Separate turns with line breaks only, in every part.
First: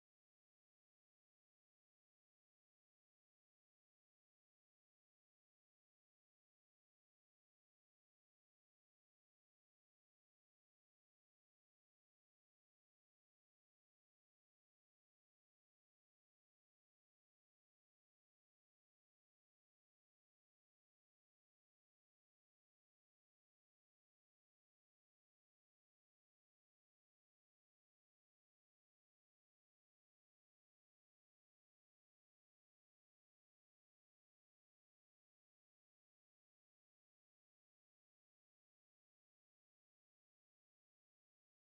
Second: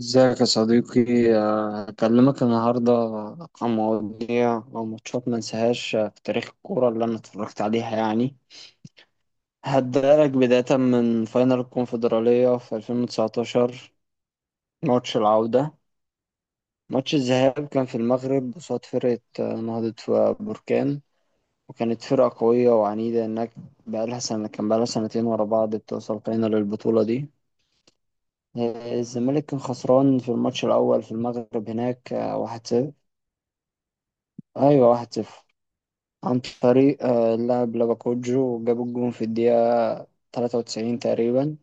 ازيك يا صديقي. هكلمك النهاردة عن مواضيع أو ماتشات ما انساهاش في تاريخ الكورة اللي أنا اتفرجت عليها يعني. هبدألك بداية من فاينل الكونفدرالية في 2019. ماتش العودة، ماتش الذهاب كان في المغرب قصاد فرقة نهضة بركان، وكانت فرقة قوية وعنيدة، إنك بقالها سنة، بقالها سنتين ورا بعض بتوصل فاينل البطولة دي. الزمالك كان خسران في الماتش الأول في المغرب هناك، واحد صفر. أيوة واحد صفر، عن طريق اللاعب لاباكوجو، جاب الجون في الدقيقة 93 تقريبا.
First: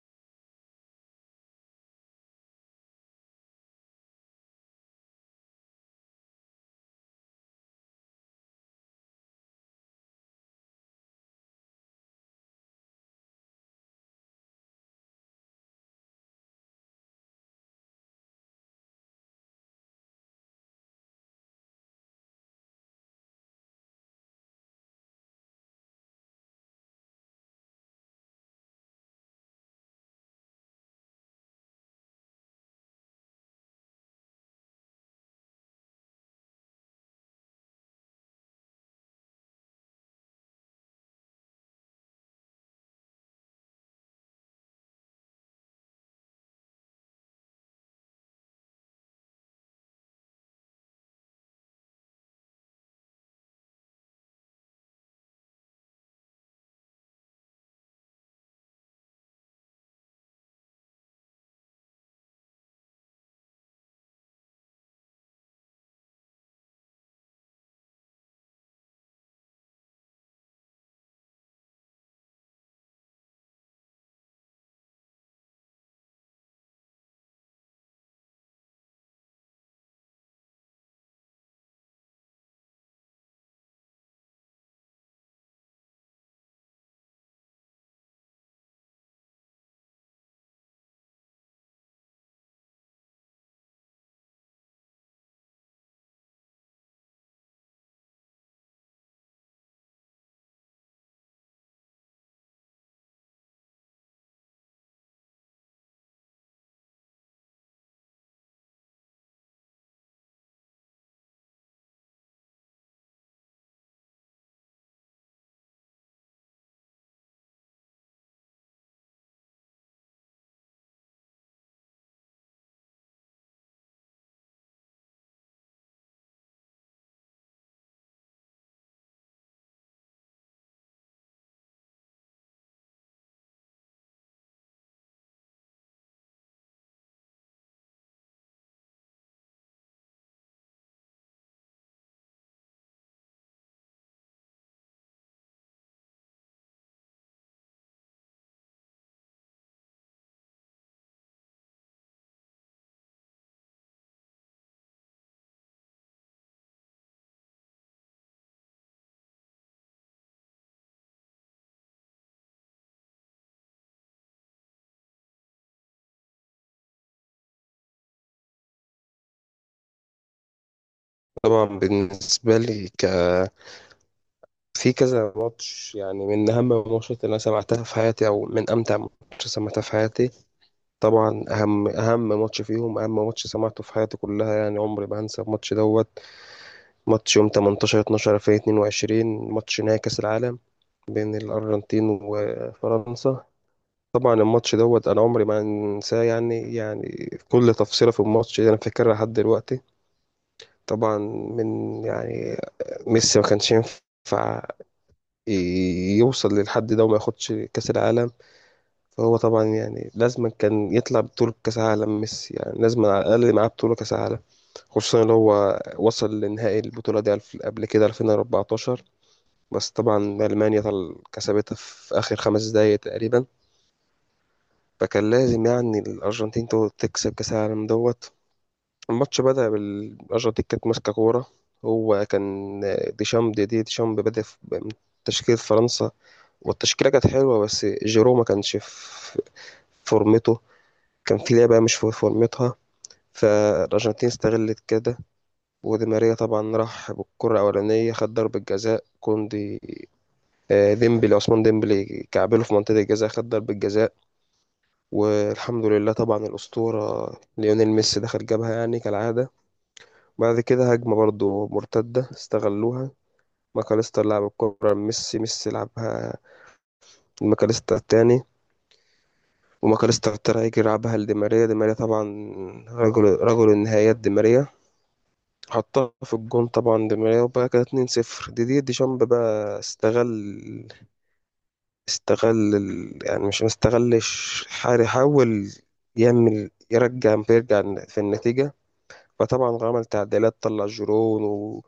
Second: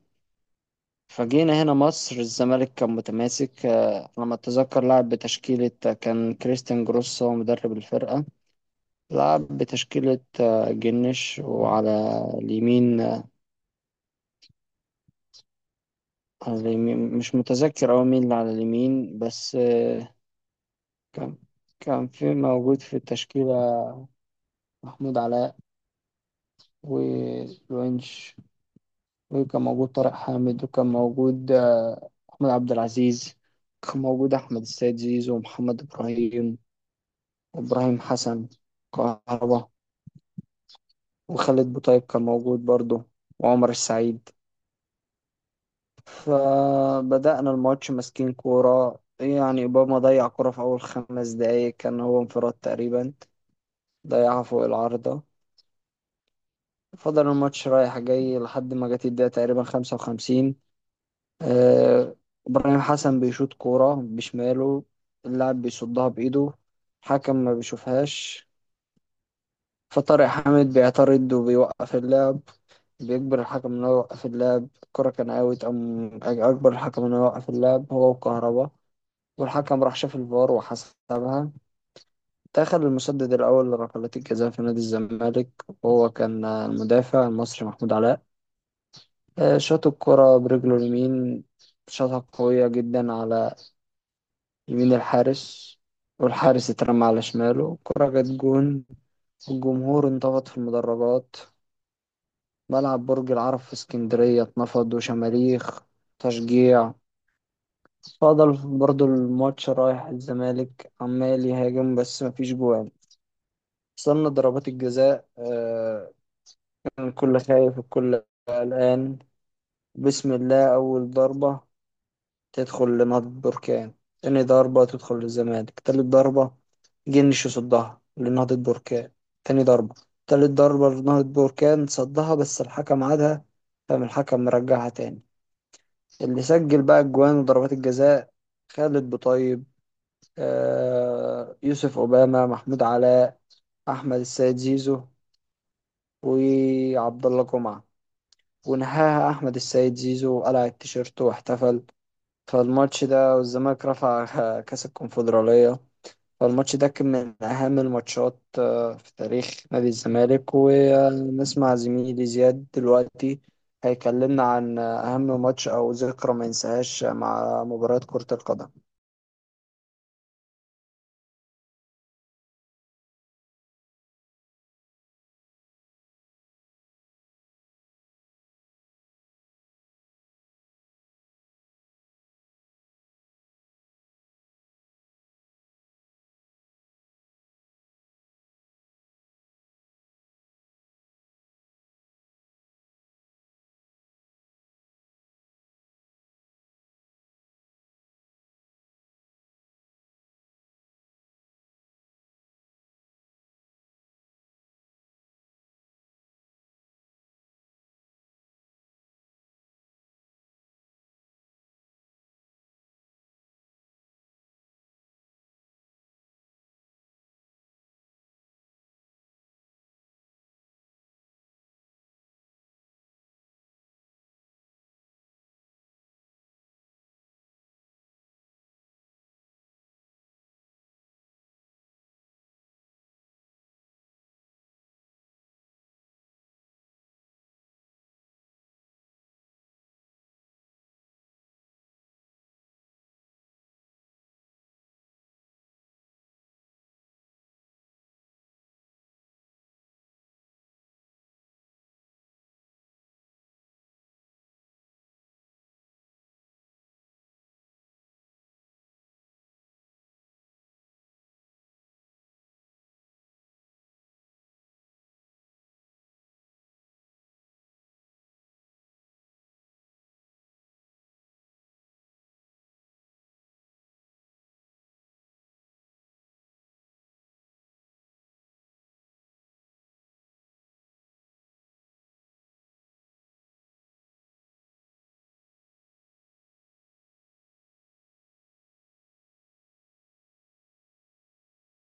فجينا هنا مصر، الزمالك كان متماسك. لما أتذكر، لعب بتشكيلة، كان كريستيان جروس هو مدرب الفرقة. لعب بتشكيلة، جنش، وعلى اليمين على اليمين مش متذكر أوي مين اللي على اليمين، بس كان كان موجود في التشكيلة محمود علاء والونش، وكان موجود طارق حامد، وكان موجود أحمد عبد العزيز، كان موجود أحمد السيد زيزو ومحمد إبراهيم وإبراهيم حسن، كهربا، وخالد بوطيب كان موجود برضه، وعمر السعيد. فبدأنا الماتش ماسكين كورة، يعني أوباما ضيع كورة في أول 5 دقايق، كان هو انفراد تقريبا، ضيعها فوق العارضة. فضل الماتش رايح جاي لحد ما جت الدقيقة تقريبا 55. آه، إبراهيم حسن بيشوط كورة بشماله، اللاعب بيصدها بإيده، حكم ما بيشوفهاش، فطارق حامد بيعترض وبيوقف اللعب، بيجبر الحكم إنه يوقف اللعب، الكرة كان أوت، أم أجبر الحكم إنه يوقف اللعب هو وكهربا. والحكم راح شاف الفار وحسبها. دخل المسدد الأول لركلات الجزاء في نادي الزمالك، وهو كان المدافع المصري محمود علاء. شاط الكرة برجله اليمين، شاطها قوية جدا على يمين الحارس، والحارس اترمى على شماله، كرة جت جون. الجمهور انتفض في المدرجات، ملعب برج العرب في اسكندرية اتنفض، وشماريخ تشجيع. فضل برضو الماتش رايح، الزمالك عمال يهاجم، بس مفيش جوان. وصلنا ضربات الجزاء. كان الكل خايف، الكل قلقان. بسم الله، أول ضربة تدخل لنهضة بركان، تاني ضربة تدخل للزمالك، تالت ضربة جن صدها لنهضة بركان، تاني ضربة، تالت ضربة لنهضة بركان صدها بس الحكم عادها، فقام الحكم مرجعها تاني. اللي سجل بقى الجوان وضربات الجزاء، خالد بطيب، آه يوسف أوباما، محمود علاء، أحمد السيد زيزو، وعبد الله جمعة، ونهاها أحمد السيد زيزو وقلع التيشيرت واحتفل. فالماتش ده والزمالك رفع كأس الكونفدرالية. فالماتش ده كان من أهم الماتشات، في تاريخ نادي الزمالك. ونسمع زميلي زياد دلوقتي، هيكلمنا عن أهم ماتش أو ذكرى ما ينساهاش مع مباراة كرة القدم.
طبعا بالنسبة لي في كذا ماتش، يعني من أهم الماتشات اللي أنا سمعتها في حياتي، أو من أمتع ماتش سمعتها في حياتي. طبعا أهم ماتش فيهم، أهم ماتش سمعته في حياتي كلها، يعني عمري ما هنسى الماتش دوت. ماتش يوم 18 12 2022، ماتش نهائي كأس العالم بين الأرجنتين وفرنسا. طبعا الماتش دوت أنا عمري ما هنساه، يعني كل تفصيلة في الماتش دي أنا فاكرها لحد دلوقتي. طبعا، من يعني ميسي ما كانش ينفع يوصل للحد ده وما ياخدش كأس العالم. فهو طبعا يعني لازما كان يطلع بطولة كأس عالم، ميسي يعني لازما على الأقل معاه بطولة كأس عالم. خصوصا إن هو وصل لنهائي البطولة دي قبل كده 2014، بس طبعا ألمانيا كسبتها في آخر خمس دقايق تقريبا. فكان لازم يعني الأرجنتين تكسب كأس العالم دوت. الماتش بدأ بالأرجنتين كانت ماسكة كورة. هو كان ديشامب، ديشامب بدأ بتشكيلة فرنسا، والتشكيلة كانت حلوة بس جيرو ما كانش في فورمته، كان في لعبة مش في فورمتها. فالأرجنتين استغلت كده، ودي ماريا طبعا راح بالكرة الأولانية، خد ضربة جزاء كوندي ديمبلي، عثمان ديمبلي كعبله في منطقة الجزاء، خد ضربة جزاء. والحمد لله طبعا الأسطورة ليونيل ميسي دخل جابها يعني كالعادة. بعد كده هجمة برضو مرتدة استغلوها، ماكاليستر لعب الكرة لميسي، ميسي لعبها الماكاليستر التاني، وماكاليستر ترايجي لعبها لديماريا. ديماريا طبعا رجل النهايات ديماريا، حطها في الجون طبعا ديماريا، وبقى كده 2-0. ديدي ديشامب بقى استغل، يعني مش ما استغلش، حار يحاول يعمل يرجع، بيرجع في النتيجة. فطبعا عمل تعديلات، طلع جيرون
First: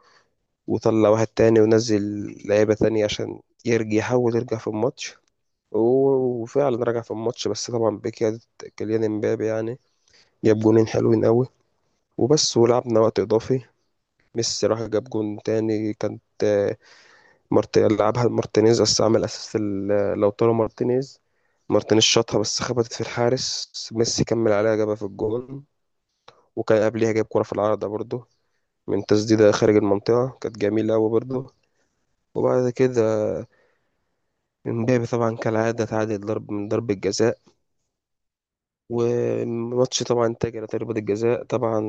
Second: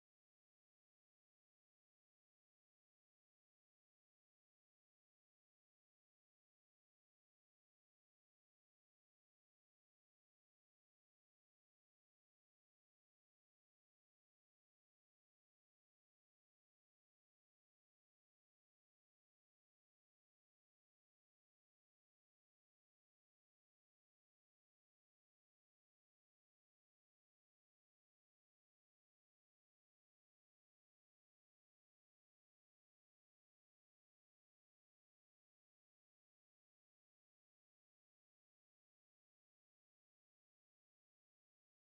وطلع واحد تاني، ونزل لعيبة تانية عشان يرجع يحاول يرجع في الماتش. وفعلا رجع في الماتش، بس طبعا بكيادة كيليان امبابي، يعني جاب جونين حلوين قوي وبس، ولعبنا وقت اضافي. ميسي راح جاب جون تاني، كانت لعبها مارتينيز، بس عمل اسيست لوتارو مارتينيز، مارتينيز شاطها بس خبطت في الحارس، ميسي كمل عليها جابها في الجون. وكان قبليها جاب كرة في العارضة برضه من تسديدة خارج المنطقة، كانت جميلة أوي برضه. وبعد كده امبابي طبعا كالعادة تعادل، ضرب من ضربة جزاء. وماتش طبعا انتهى على ضربة الجزاء. طبعا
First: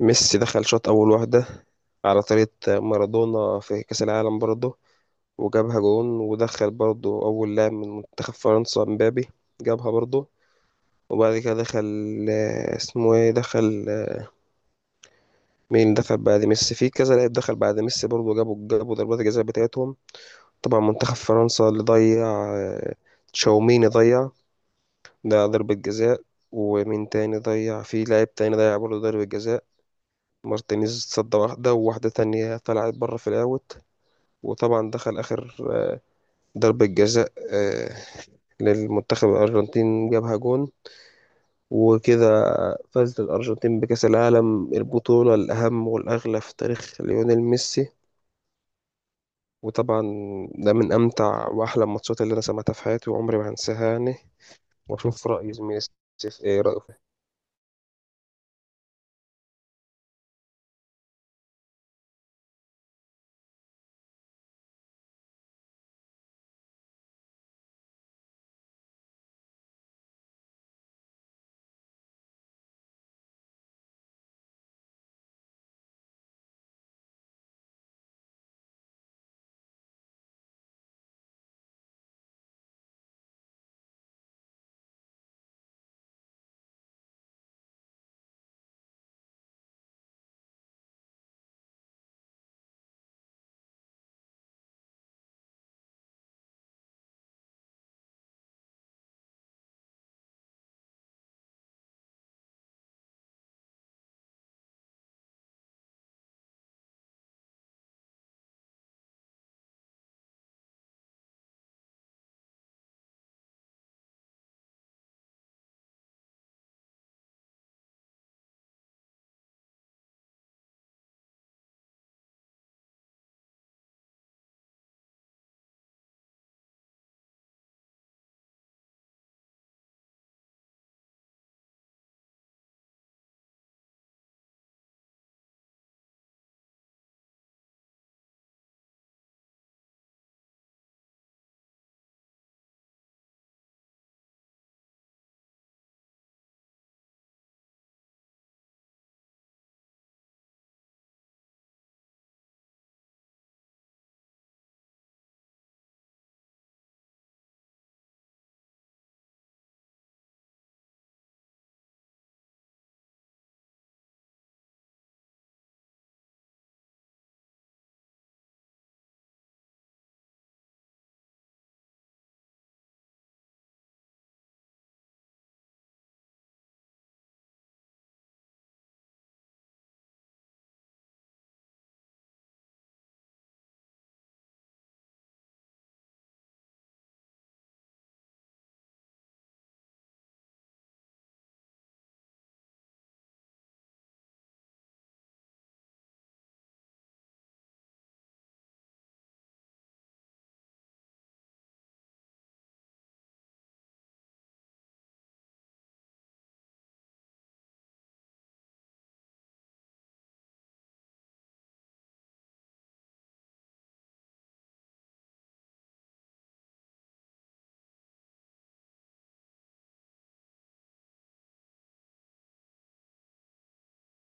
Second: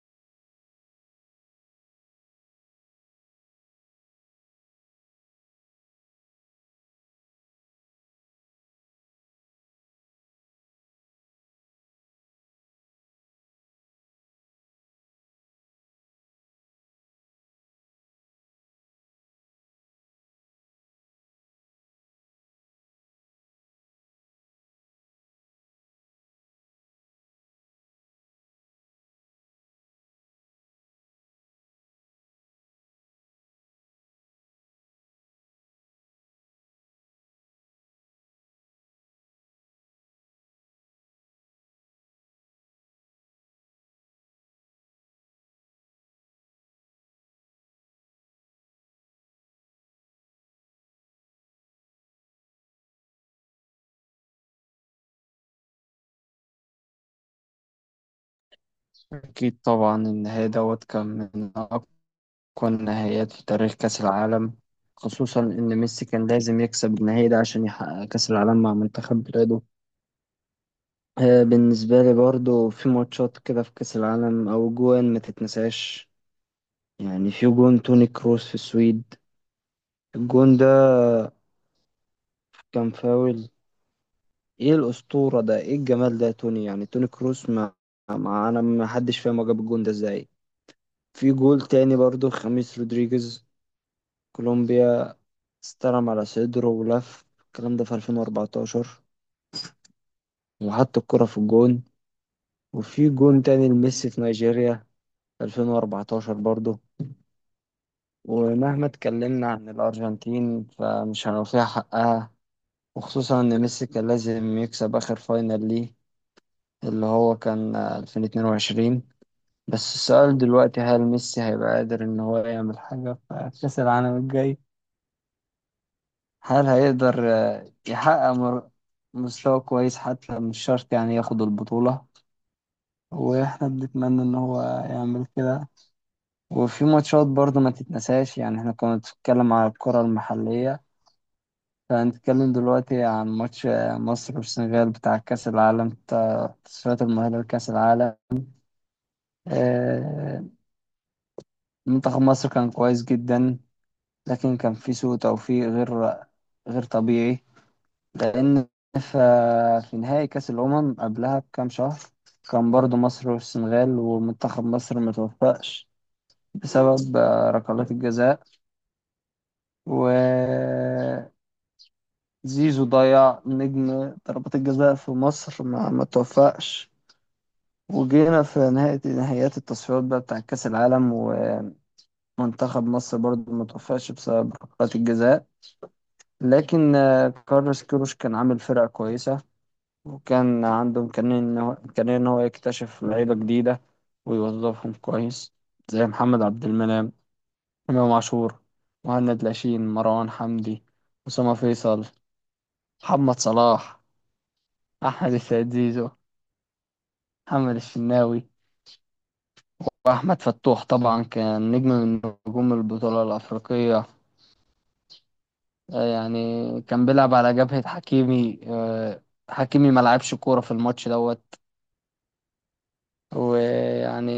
ميسي دخل شاط أول واحدة على طريقة مارادونا في كأس العالم برضه، وجابها جون. ودخل برضه أول لاعب من منتخب فرنسا مبابي، جابها برضه. وبعد كده دخل اسمه ايه، دخل مين دخل بعد ميسي؟ في كذا لاعب دخل بعد ميسي برضه، جابوا ضربات الجزاء بتاعتهم. طبعا منتخب فرنسا اللي ضيع آه، تشاوميني ضيع ده ضربة جزاء. ومين تاني ضيع؟ في لاعب تاني ضيع برضه ضربة جزاء. مارتينيز صد واحدة، وواحدة تانية طلعت بره في الأوت. وطبعا دخل آخر ضربة جزاء للمنتخب الأرجنتين، جابها جون. وكده فازت الأرجنتين بكأس العالم، البطولة الأهم والأغلى في تاريخ ليونيل ميسي. وطبعا ده من أمتع وأحلى الماتشات اللي أنا سمعتها في حياتي، وعمري ما هنساها يعني. وأشوف رأي زميلي سيف إيه رأيه.
أكيد طبعا النهائي دوت كان من أقوى النهائيات في تاريخ كأس العالم، خصوصا إن ميسي كان لازم يكسب النهائي ده عشان يحقق كأس العالم مع منتخب بلاده. بالنسبة لي برضو في ماتشات كده في كأس العالم أو جوان ما تتنساش، يعني في جون توني كروس في السويد، الجون ده كان فاول. ايه الأسطورة ده، ايه الجمال ده يا توني، يعني توني كروس ما انا ما حدش فاهم هو جاب الجون ده ازاي. في جول تاني برضو خميس رودريجيز، كولومبيا، استلم على صدره ولف الكلام ده في 2014 وحط الكرة في الجون. وفي جون تاني لميسي في نيجيريا 2014 برضو. ومهما اتكلمنا عن الأرجنتين فمش هنوفيها حقها، وخصوصا إن ميسي كان لازم يكسب آخر فاينل ليه، اللي هو كان 2022. بس السؤال دلوقتي، هل ميسي هيبقى قادر إن هو يعمل حاجة في كأس العالم الجاي؟ هل هيقدر يحقق مستوى كويس، حتى مش شرط يعني ياخد البطولة، واحنا بنتمنى ان هو يعمل كده. وفي ماتشات برضه ما تتنساش، يعني احنا كنا بنتكلم على الكرة المحلية، هنتكلم دلوقتي عن ماتش مصر والسنغال بتاع كأس العالم، بتاع تصفيات المؤهلة لكأس العالم. آه، منتخب مصر كان كويس جدا، لكن كان في سوء توفيق غير غير طبيعي. لأن ف- في نهائي كأس الأمم قبلها بكام شهر كان برضو مصر والسنغال، ومنتخب مصر متوفقش بسبب ركلات الجزاء، وزيزو ضيع، نجم ضربات الجزاء في مصر ما توفقش. وجينا في نهاية نهائيات التصفيات بقى بتاع كأس العالم، ومنتخب مصر برضه ما توفقش بسبب ركلات الجزاء. لكن كارلوس كيروش كان عامل فرقة كويسة، وكان عنده إمكانية إن هو إمكانية إن هو يكتشف لعيبة جديدة ويوظفهم كويس، زي محمد عبد المنعم، إمام عاشور، مهند لاشين، مروان حمدي، أسامة فيصل، محمد صلاح، أحمد السيد زيزو، محمد الشناوي. وأحمد فتوح طبعا كان نجم من نجوم البطولة الأفريقية. يعني كان بيلعب على جبهة حكيمي، حكيمي ما لعبش كورة في الماتش دوت. ويعني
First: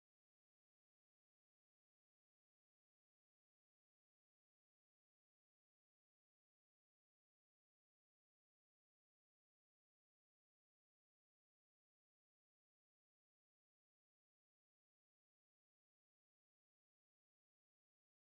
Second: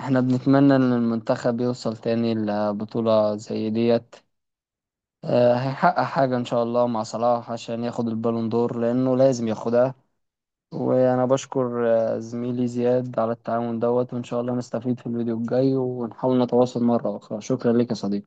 احنا بنتمنى إن المنتخب يوصل تاني لبطولة زي ديت. هيحقق حاجة إن شاء الله مع صلاح عشان ياخد البالون دور، لأنه لازم ياخدها. وأنا بشكر زميلي زياد على التعاون دوت، وإن شاء الله نستفيد في الفيديو الجاي، ونحاول نتواصل مرة أخرى. شكرا لك يا صديقي.